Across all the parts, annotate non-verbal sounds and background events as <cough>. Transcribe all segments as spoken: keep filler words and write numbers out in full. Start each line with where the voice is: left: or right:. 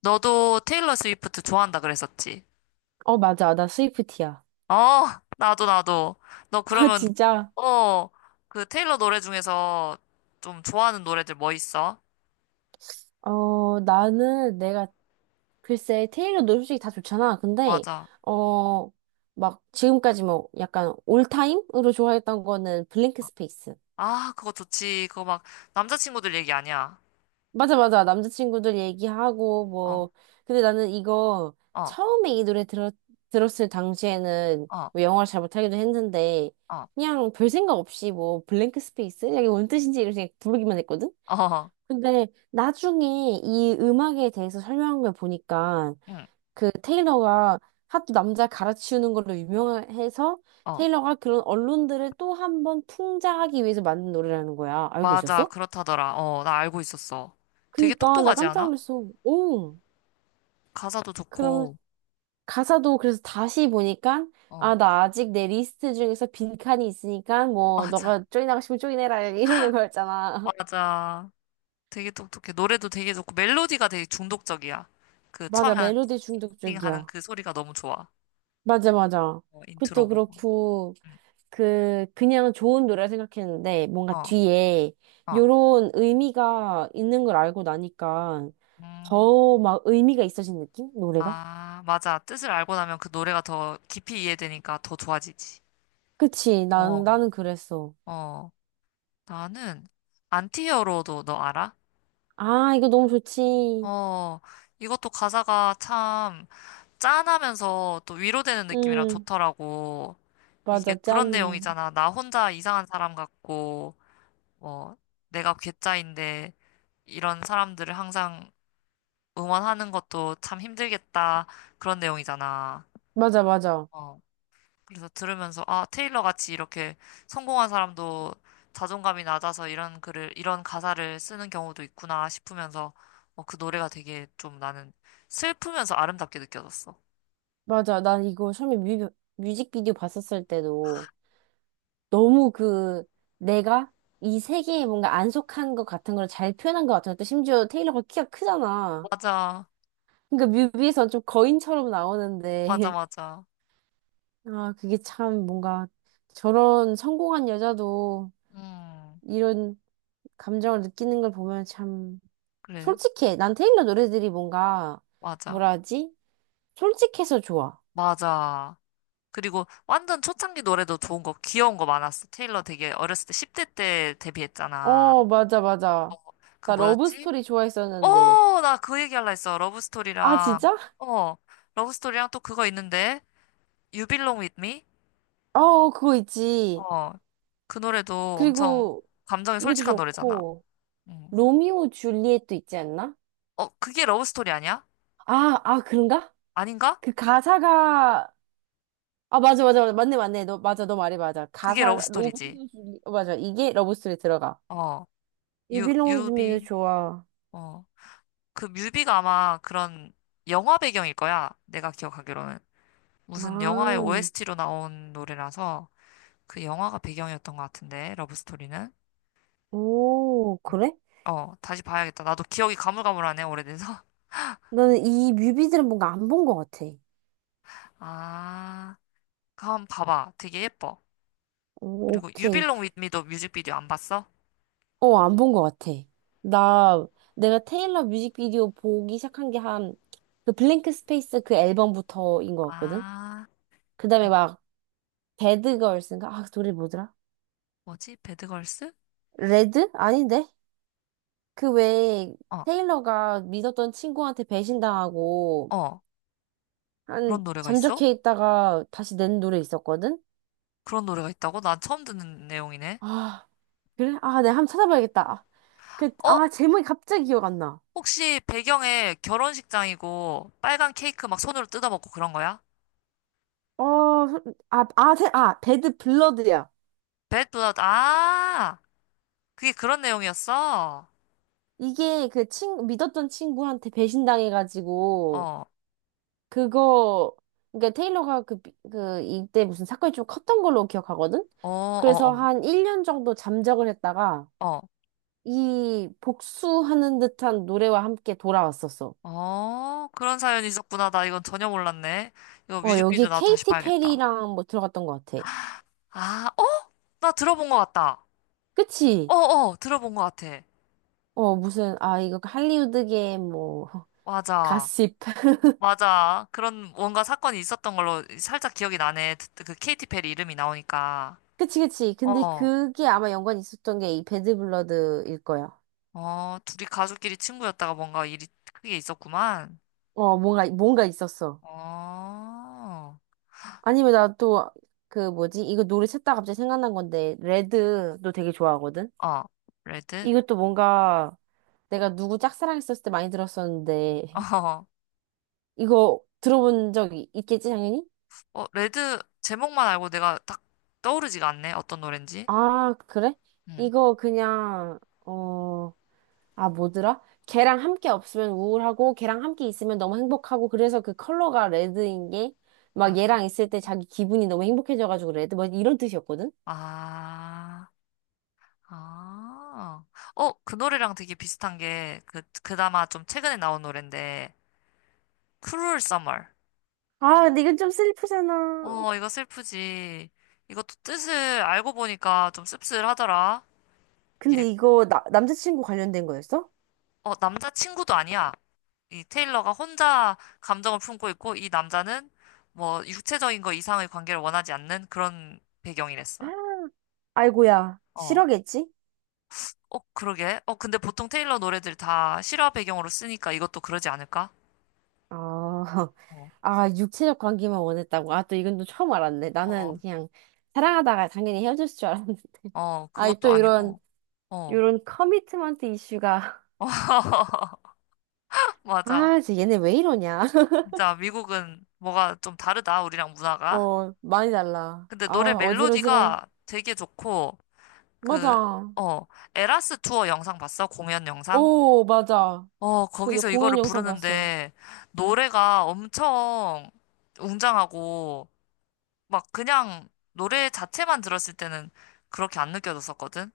left: 너도 테일러 스위프트 좋아한다 그랬었지?
right: 어, 맞아. 나 스위프티야.
left: 어, 나도, 나도. 너
right: <laughs>
left: 그러면,
right: 진짜.
left: 어, 그 테일러 노래 중에서 좀 좋아하는 노래들 뭐 있어?
right: 어, 나는 내가 글쎄 테일러도 솔직히 다 좋잖아. 근데
left: 맞아.
right: 어, 막 지금까지 뭐 약간 올타임으로 좋아했던 거는 블랭크 스페이스.
left: 아, 그거 좋지. 그거 막 남자친구들 얘기 아니야.
right: 맞아, 맞아. 남자친구들 얘기하고
left: 어,
right: 뭐. 근데 나는 이거
left: 어,
right: 처음에 이 노래 들었, 들었을 당시에는
left: 어,
right: 뭐 영어를 잘 못하기도 했는데
left: 어,
right: 그냥 별 생각 없이 뭐 블랭크 스페이스? 이게 뭔 뜻인지 이렇게 부르기만 했거든?
left: 어, 어.
right: 근데 나중에 이 음악에 대해서 설명한 걸 보니까
left: 응,
right: 그 테일러가 하도 남자 갈아치우는 걸로 유명해서
left: 어.
right: 테일러가 그런 언론들을 또 한번 풍자하기 위해서 만든 노래라는 거야. 알고
left: 맞아.
right: 있었어?
left: 그렇다더라. 어, 나 알고 있었어. 되게
right: 그니까 나
left: 똑똑하지
right: 깜짝
left: 않아?
right: 놀랐어. 오.
left: 가사도
right: 그럼
left: 좋고,
right: 가사도 그래서 다시 보니까
left: 어,
right: 아, 나 아직 내 리스트 중에서 빈칸이 있으니까 뭐
left: 맞아.
right: 너가 쪼이나가 싶으면 쪼이내라 이러는 거였잖아. <laughs>
left: 맞아. 되게 똑똑해. 노래도 되게 좋고, 멜로디가 되게 중독적이야. 그
right: 맞아.
left: 처음에
right: 멜로디
left: 하는
right: 중독적이야.
left: 그 소리가 너무 좋아.
right: 맞아, 맞아.
left: 어, 인트로
right: 그것도
left: 부분.
right: 그렇고
left: 음,
right: 그, 그냥 좋은 노래 생각했는데, 뭔가
left: 어,
right: 뒤에
left: 어.
right: 요런 의미가 있는 걸 알고 나니까
left: 음,
right: 더 막 의미가 있어진 느낌? 노래가?
left: 아, 맞아. 뜻을 알고 나면 그 노래가 더 깊이 이해되니까 더 좋아지지.
right: 그치,
left: 어,
right: 난, 나는 그랬어.
left: 어. 나는 안티히어로도 너 알아?
right: 아, 이거 너무 좋지.
left: 어, 이것도 가사가 참 짠하면서 또 위로되는 느낌이라
right: 음,
left: 좋더라고. 이게
right: 맞아,
left: 그런
right: 짠해.
left: 내용이잖아. 나 혼자 이상한 사람 같고, 뭐, 내가 괴짜인데, 이런 사람들을 항상 응원하는 것도 참 힘들겠다. 그런 내용이잖아.
right: 맞아, 맞아.
left: 어. 그래서 들으면서, 아, 테일러 같이 이렇게 성공한 사람도 자존감이 낮아서 이런 글을, 이런 가사를 쓰는 경우도 있구나 싶으면서, 어, 그 노래가 되게 좀 나는 슬프면서 아름답게 느껴졌어.
right: 맞아, 난 이거 처음에 뮤, 뮤직비디오 봤었을 때도 너무 그, 내가 이 세계에 뭔가 안 속한 것 같은 걸 잘 표현한 것 같은 것도 심지어 테일러가 키가 크잖아.
left: 맞아.
right: 그러니까 뮤비에서 좀 거인처럼
left: 맞아,
right: 나오는데
left: 맞아.
right: <laughs> 아 그게 참 뭔가 저런 성공한 여자도
left: 음,
right: 이런 감정을 느끼는 걸 보면 참
left: 그래.
right: 솔직해. 난 테일러 노래들이 뭔가
left: 맞아.
right: 뭐라 하지? 솔직해서 좋아.
left: 맞아. 그리고 완전 초창기 노래도 좋은 거, 귀여운 거 많았어. 테일러 되게 어렸을 때, 십 대 때 데뷔했잖아.
right: 어 맞아 맞아.
left: 그
right: 나 러브
left: 뭐였지?
right: 스토리 좋아했었는데
left: 어, 나 그 얘기할라 했어.
right: 아
left: 러브스토리랑,
right: 진짜?
left: 어, 러브스토리랑 또 그거 있는데, You Belong With Me?
right: 어 어, 그거 있지.
left: 어, 그 노래도 엄청
right: 그리고
left: 감정이
right: 이것도
left: 솔직한 노래잖아.
right: 좋고
left: 음.
right: 로미오 줄리엣도 있지 않나?
left: 어, 그게 러브스토리 아니야?
right: 아 아 그런가?
left: 아닌가?
right: 그 가사가 아, 맞아, 맞아, 맞아. 맞네, 맞네. 너, 맞아, 너 말이 맞아.
left: 그게
right: 가사, 로봇,
left: 러브스토리지.
right: 줄리- 어, 맞아. 이게 러브스토리 들어가.
left: 어,
right: You
left: 유,
right: belong with me도
left: 유비,
right: 좋아.
left: 어, 그 뮤비가 아마 그런 영화 배경일 거야. 내가 기억하기로는. 무슨 영화의
right: 아,
left: 오에스티로 나온 노래라서 그 영화가 배경이었던 것 같은데, 러브스토리는.
right: 오, 그래?
left: 어, 다시 봐야겠다. 나도 기억이 가물가물하네, 오래돼서.
right: 나는 이 뮤비들은 뭔가 안 본 것 같아.
left: <laughs> 아, 그럼 봐봐. 되게 예뻐.
right: 오,
left: 그리고 유빌
right: 오케이.
left: u b 미 l o n With Me도 뮤직비디오 안 봤어?
right: 어, 안 본 것 같아. 나, 내가 테일러 뮤직비디오 보기 시작한 게 한, 그 블랭크 스페이스 그 앨범부터인 것 같거든?
left: 아,
right: 그
left: 아,
right: 다음에 막, 배드걸스인가? 아, 그 노래 뭐더라?
left: 뭐지? 배드걸스?
right: 레드? 아닌데? 그 외에
left: 어,
right: 테일러가 믿었던 친구한테 배신당하고
left: 어.
right: 한
left: 그런 노래가 있어?
right: 잠적해 있다가 다시 낸 노래 있었거든?
left: 그런 노래가 있다고? 난 처음 듣는 내용이네.
right: 아, 그래? 아, 내가 한번 찾아봐야겠다. 아, 그,
left: 어,
right: 아, 제목이 갑자기 기억 안 나.
left: 혹시 배경에 결혼식장이고 빨간 케이크 막 손으로 뜯어먹고 그런 거야?
right: 어, 소- 아, 아, 세- 아, 배드 블러드야.
left: 배드 d 러드 아, 그게 그런 내용이었어?
right: 이게 그 친, 믿었던 친구한테
left: 어,
right: 배신당해가지고,
left: 어,
right: 그거, 그러니까 테일러가 그, 비- 그, 이때 무슨 사건이 좀 컸던 걸로 기억하거든?
left: 어,
right: 그래서
left: 어,
right: 한 일 년 정도 잠적을 했다가,
left: 어.
right: 이 복수하는 듯한 노래와 함께 돌아왔었어.
left: 어, 그런 사연이 있었구나. 나 이건 전혀 몰랐네. 이거
right: 어, 여기
left: 뮤직비디오 나도 다시
right: 케이티
left: 봐야겠다.
right: 페리랑 뭐 들어갔던 것 같아.
left: 아, 어? 나 들어본 것 같다. 어,
right: 그치?
left: 어, 들어본 것 같아.
right: 어, 무슨, 아, 이거 할리우드계 뭐,
left: 맞아.
right: 가십. <laughs>
left: 맞아. 그런 뭔가 사건이 있었던 걸로 살짝 기억이 나네. 그, 그 케이티 페리 이름이 나오니까.
right: 그치, 그치. 근데
left: 어,
right: 그게 아마 연관이 있었던 게 이 배드 블러드일 거야.
left: 어, 둘이 가족끼리 친구였다가 뭔가 일이 크게 있었구만.
right: 어, 뭔가, 뭔가 있었어.
left: 어,
right: 아니면 나 또, 그 뭐지? 이거 노래 찾다 갑자기 생각난 건데, 레드도 되게 좋아하거든?
left: 어, 레드?
right: 이것도 뭔가 내가 누구 짝사랑했었을 때 많이 들었었는데,
left: <laughs>
right: 이거 들어본 적이 있겠지, 당연히?
left: 어, 어, 레드 제목만 알고 내가 딱 떠오르지가 않네. 어떤 노랜지?
right: 아, 그래?
left: 음.
right: 이거 그냥, 어, 아, 뭐더라? 걔랑 함께 없으면 우울하고, 걔랑 함께 있으면 너무 행복하고, 그래서 그 컬러가 레드인 게, 막 얘랑 있을 때 자기 기분이 너무 행복해져가지고 레드, 뭐 이런 뜻이었거든?
left: 아, 아. 어, 그 노래랑 되게 비슷한 게, 그, 그나마 좀 최근에 나온 노랜데, Cruel Summer.
right: 아, 근데 이건 좀 슬프잖아.
left: 어, 이거 슬프지. 이것도 뜻을 알고 보니까 좀 씁쓸하더라. 이게,
right: 근데 이거 나, 남자친구 관련된 거였어?
left: 어, 남자친구도 아니야. 이 테일러가 혼자 감정을 품고 있고, 이 남자는 뭐, 육체적인 거 이상의 관계를 원하지 않는 그런
right: 아,
left: 배경이랬어.
right: 아이고야,
left: 어.
right: 싫어겠지?
left: 어, 그러게. 어, 근데 보통 테일러 노래들 다 실화 배경으로 쓰니까 이것도 그러지 않을까?
right: 아, <laughs>
left: 어,
right: 아, 육체적 관계만 원했다고. 아, 또 이건 또 처음 알았네.
left: 어,
right: 나는 그냥 사랑하다가 당연히 헤어질 줄 알았는데. <laughs>
left: 어,
right: 아,
left: 그것도
right: 또 이런,
left: 아니고, 어.
right: 이런 커미트먼트 이슈가.
left: <laughs>
right: <laughs>
left: 맞아.
right: 아, 진짜 얘네 왜 이러냐.
left: 진짜 미국은 뭐가 좀 다르다, 우리랑
right: <laughs>
left: 문화가.
right: 어, 많이 달라.
left: 근데 노래
right: 아, 어질어질해.
left: 멜로디가 되게 좋고, 그,
right: 맞아.
left: 어, 에라스 투어 영상 봤어? 공연 영상?
right: 오, 맞아.
left: 어,
right: 그 여-
left: 거기서
right: 공연
left: 이거를
right: 영상 봤어.
left: 부르는데, 노래가 엄청 웅장하고, 막 그냥 노래 자체만 들었을 때는 그렇게 안 느껴졌었거든?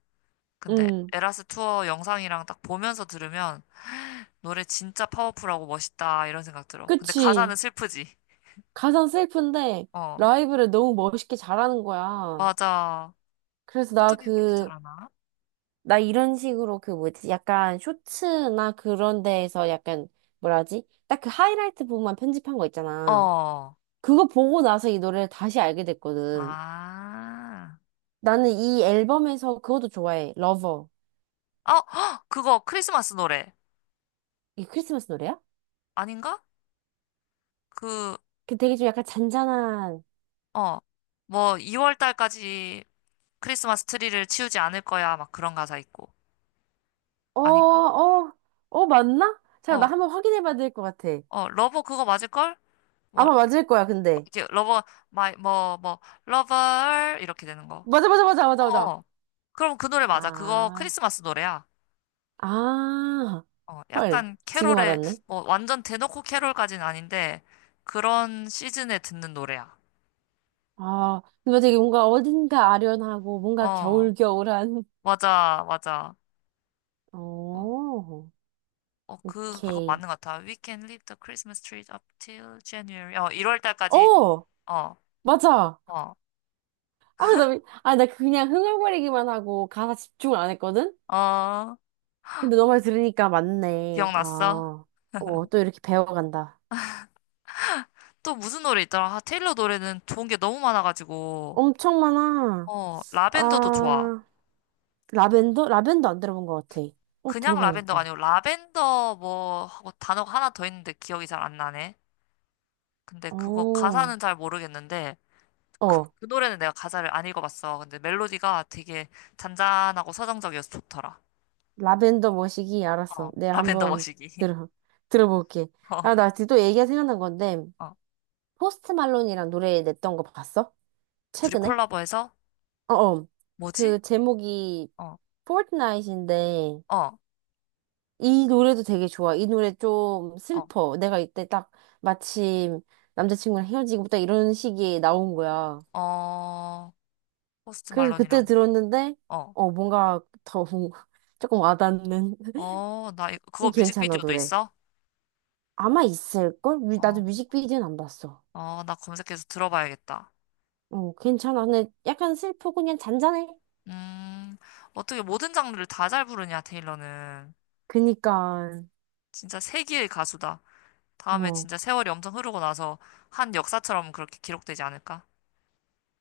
left: 근데
right: 응,
left: 에라스 투어 영상이랑 딱 보면서 들으면, 노래 진짜 파워풀하고 멋있다 이런 생각 들어. 근데 가사는
right: 그치.
left: 슬프지.
right: 가상 셀프인데
left: 어,
right: 라이브를 너무 멋있게 잘하는 거야.
left: 맞아.
right: 그래서 나
left: 어떻게 그렇게
right: 그
left: 잘하나?
right: 나 이런 식으로 그 뭐지? 약간 쇼츠나 그런 데에서 약간 뭐라지? 딱 그 하이라이트 부분만 편집한 거 있잖아.
left: 어,
right: 그거 보고 나서 이 노래를 다시 알게 됐거든.
left: 아,
right: 나는 이 앨범에서 그것도 좋아해. 러버.
left: 어, <gasps> 헉! 그거 크리스마스 노래
right: 이게 크리스마스 노래야?
left: 아닌가? 그,
right: 그 되게 좀 약간 잔잔한.
left: 어, 뭐 이월 달까지 크리스마스 트리를 치우지 않을 거야 막 그런 가사 있고
right: 어,
left: 아닌가?
right: 어, 어, 맞나? 자, 나
left: 어,
right: 한번 확인해 봐야 될 것 같아.
left: 어, 러버 그거 맞을 걸? 뭐
right: 아마 맞을 거야, 근데.
left: 이게 러버 마이 뭐 뭐 러버 이렇게 되는 거.
right: 맞아, 맞아, 맞아,
left: 어,
right: 맞아, 맞아.
left: 어. 그럼 그 노래 맞아. 그거
right: 아,
left: 크리스마스 노래야.
right: 아,
left: 어,
right: 헐.
left: 약간
right: 지금
left: 캐롤의,
right: 알았네.
left: 뭐, 완전 대놓고 캐롤까지는 아닌데, 그런 시즌에 듣는 노래야.
right: 아, 근데 되게 뭔가 어딘가 아련하고 뭔가
left: 어,
right: 겨울겨울한.
left: 맞아, 맞아.
right: <laughs>
left: 어,
right: 오,
left: 어, 그, 그거
right: 오케이.
left: 맞는 것 같아. We can leave the Christmas tree up till January. 어, 일월 달까지,
right: 어,
left: 어,
right: 맞아.
left: 어,
right: 아, 나, 아, 나 그냥 흥얼거리기만 하고 가사 집중을 안 했거든?
left: 어,
right: 근데 너 말 들으니까 맞네. 아,
left: 기억났어?
right: 어, 또 이렇게 배워간다.
left: 또 무슨 노래 있더라? 아, 테일러 노래는 좋은 게 너무 많아가지고,
right: 엄청 많아.
left: 어, 라벤더도 좋아.
right: 아, 라벤더? 라벤더 안 들어본 것 같아. 어,
left: 그냥 라벤더가
right: 들어봐야겠다.
left: 아니고, 라벤더 뭐, 하고 단어가 하나 더 있는데 기억이 잘 안 나네. 근데 그거
right: 어,
left: 가사는 잘 모르겠는데, 그,
right: 어.
left: 그 노래는 내가 가사를 안 읽어봤어. 근데 멜로디가 되게 잔잔하고 서정적이어서 좋더라.
right: 라벤더 머시기
left: 어,
right: 알았어. 내가
left: 라벤더
right: 한번
left: 머시기. <laughs>
right: 들어 들어볼게.
left: 어,
right: 아, 나 또 얘기가 생각난 건데
left: 어.
right: 포스트 말론이랑 노래 냈던 거 봤어?
left: 둘이
right: 최근에?
left: 콜라보해서,
right: 어, 어.
left: 뭐지?
right: 그 제목이
left: 어,
right: 포트나잇인데
left: 어,
right: 이 노래도 되게 좋아. 이 노래 좀
left: 어,
right: 슬퍼. 내가 이때 딱 마침 남자친구랑 헤어지고 딱 이런 시기에 나온 거야.
left: 어, 포스트
right: 그래서 그때
left: 말론이랑,
right: 들었는데
left: 어,
right: 어 뭔가 더 뭔가 <laughs> 조금 와닿는 <laughs>
left: 어, 나, 이거, 그거
right: 이 괜찮아
left: 뮤직비디오도
right: 노래.
left: 있어?
right: 아마 있을걸? 뮤-
left: 어,
right: 나도 뮤직비디오는 안 봤어.
left: 어, 나 검색해서 들어봐야겠다.
right: 어, 괜찮아. 근데 약간 슬프고 그냥 잔잔해.
left: 음, 어떻게 모든 장르를 다 잘 부르냐, 테일러는.
right: 그니까,
left: 진짜 세기의 가수다. 다음에
right: 어.
left: 진짜 세월이 엄청 흐르고 나서 한 역사처럼 그렇게 기록되지 않을까?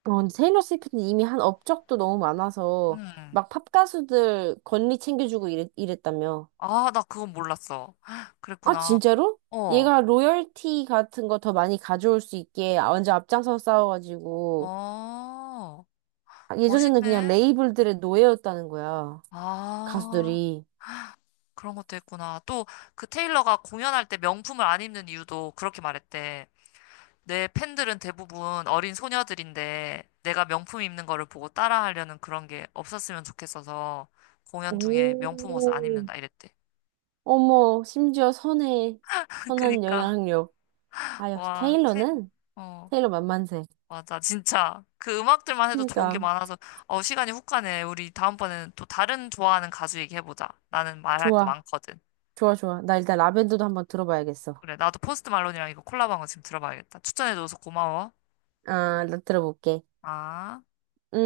right: 어, 테일러 스위프트는 이미 한 업적도 너무 많아서
left: 음.
right: 막 팝 가수들 권리 챙겨주고 이랬, 이랬다며.
left: 아, 나 그건 몰랐어. <laughs>
right: 아,
left: 그랬구나.
right: 진짜로?
left: 어,
right: 얘가 로열티 같은 거 더 많이 가져올 수 있게 완전 앞장서 싸워가지고
left: 어,
right: 아, 예전에는 그냥
left: 멋있네.
right: 레이블들의 노예였다는 거야.
left: 아,
right: 가수들이.
left: 그런 것도 했구나. 또, 그 테일러가 공연할 때 명품을 안 입는 이유도 그렇게 말했대. 내 팬들은 대부분 어린 소녀들인데, 내가 명품 입는 거를 보고 따라하려는 그런 게 없었으면 좋겠어서, 공연 중에 명품 옷을 안
right: 오.
left: 입는다 이랬대.
right: 어머, 심지어 선해.
left: <laughs>
right: 선한
left: 그니까,
right: 영향력. 아, 역시
left: 와, 테일러.
right: 테일러는? 테일러 만만세.
left: 맞아, 진짜. 그 음악들만 해도 좋은 게
right: 그니까.
left: 많아서, 어, 시간이 훅 가네. 우리 다음번에는 또 다른 좋아하는 가수 얘기해보자. 나는 말할 거
right: 좋아.
left: 많거든.
right: 좋아, 좋아. 나 일단 라벤더도 한번 들어봐야겠어.
left: 그래, 나도 포스트 말론이랑 이거 콜라보한 거 지금 들어봐야겠다. 추천해줘서 고마워.
right: 아, 나 들어볼게.
left: 아.
right: 응?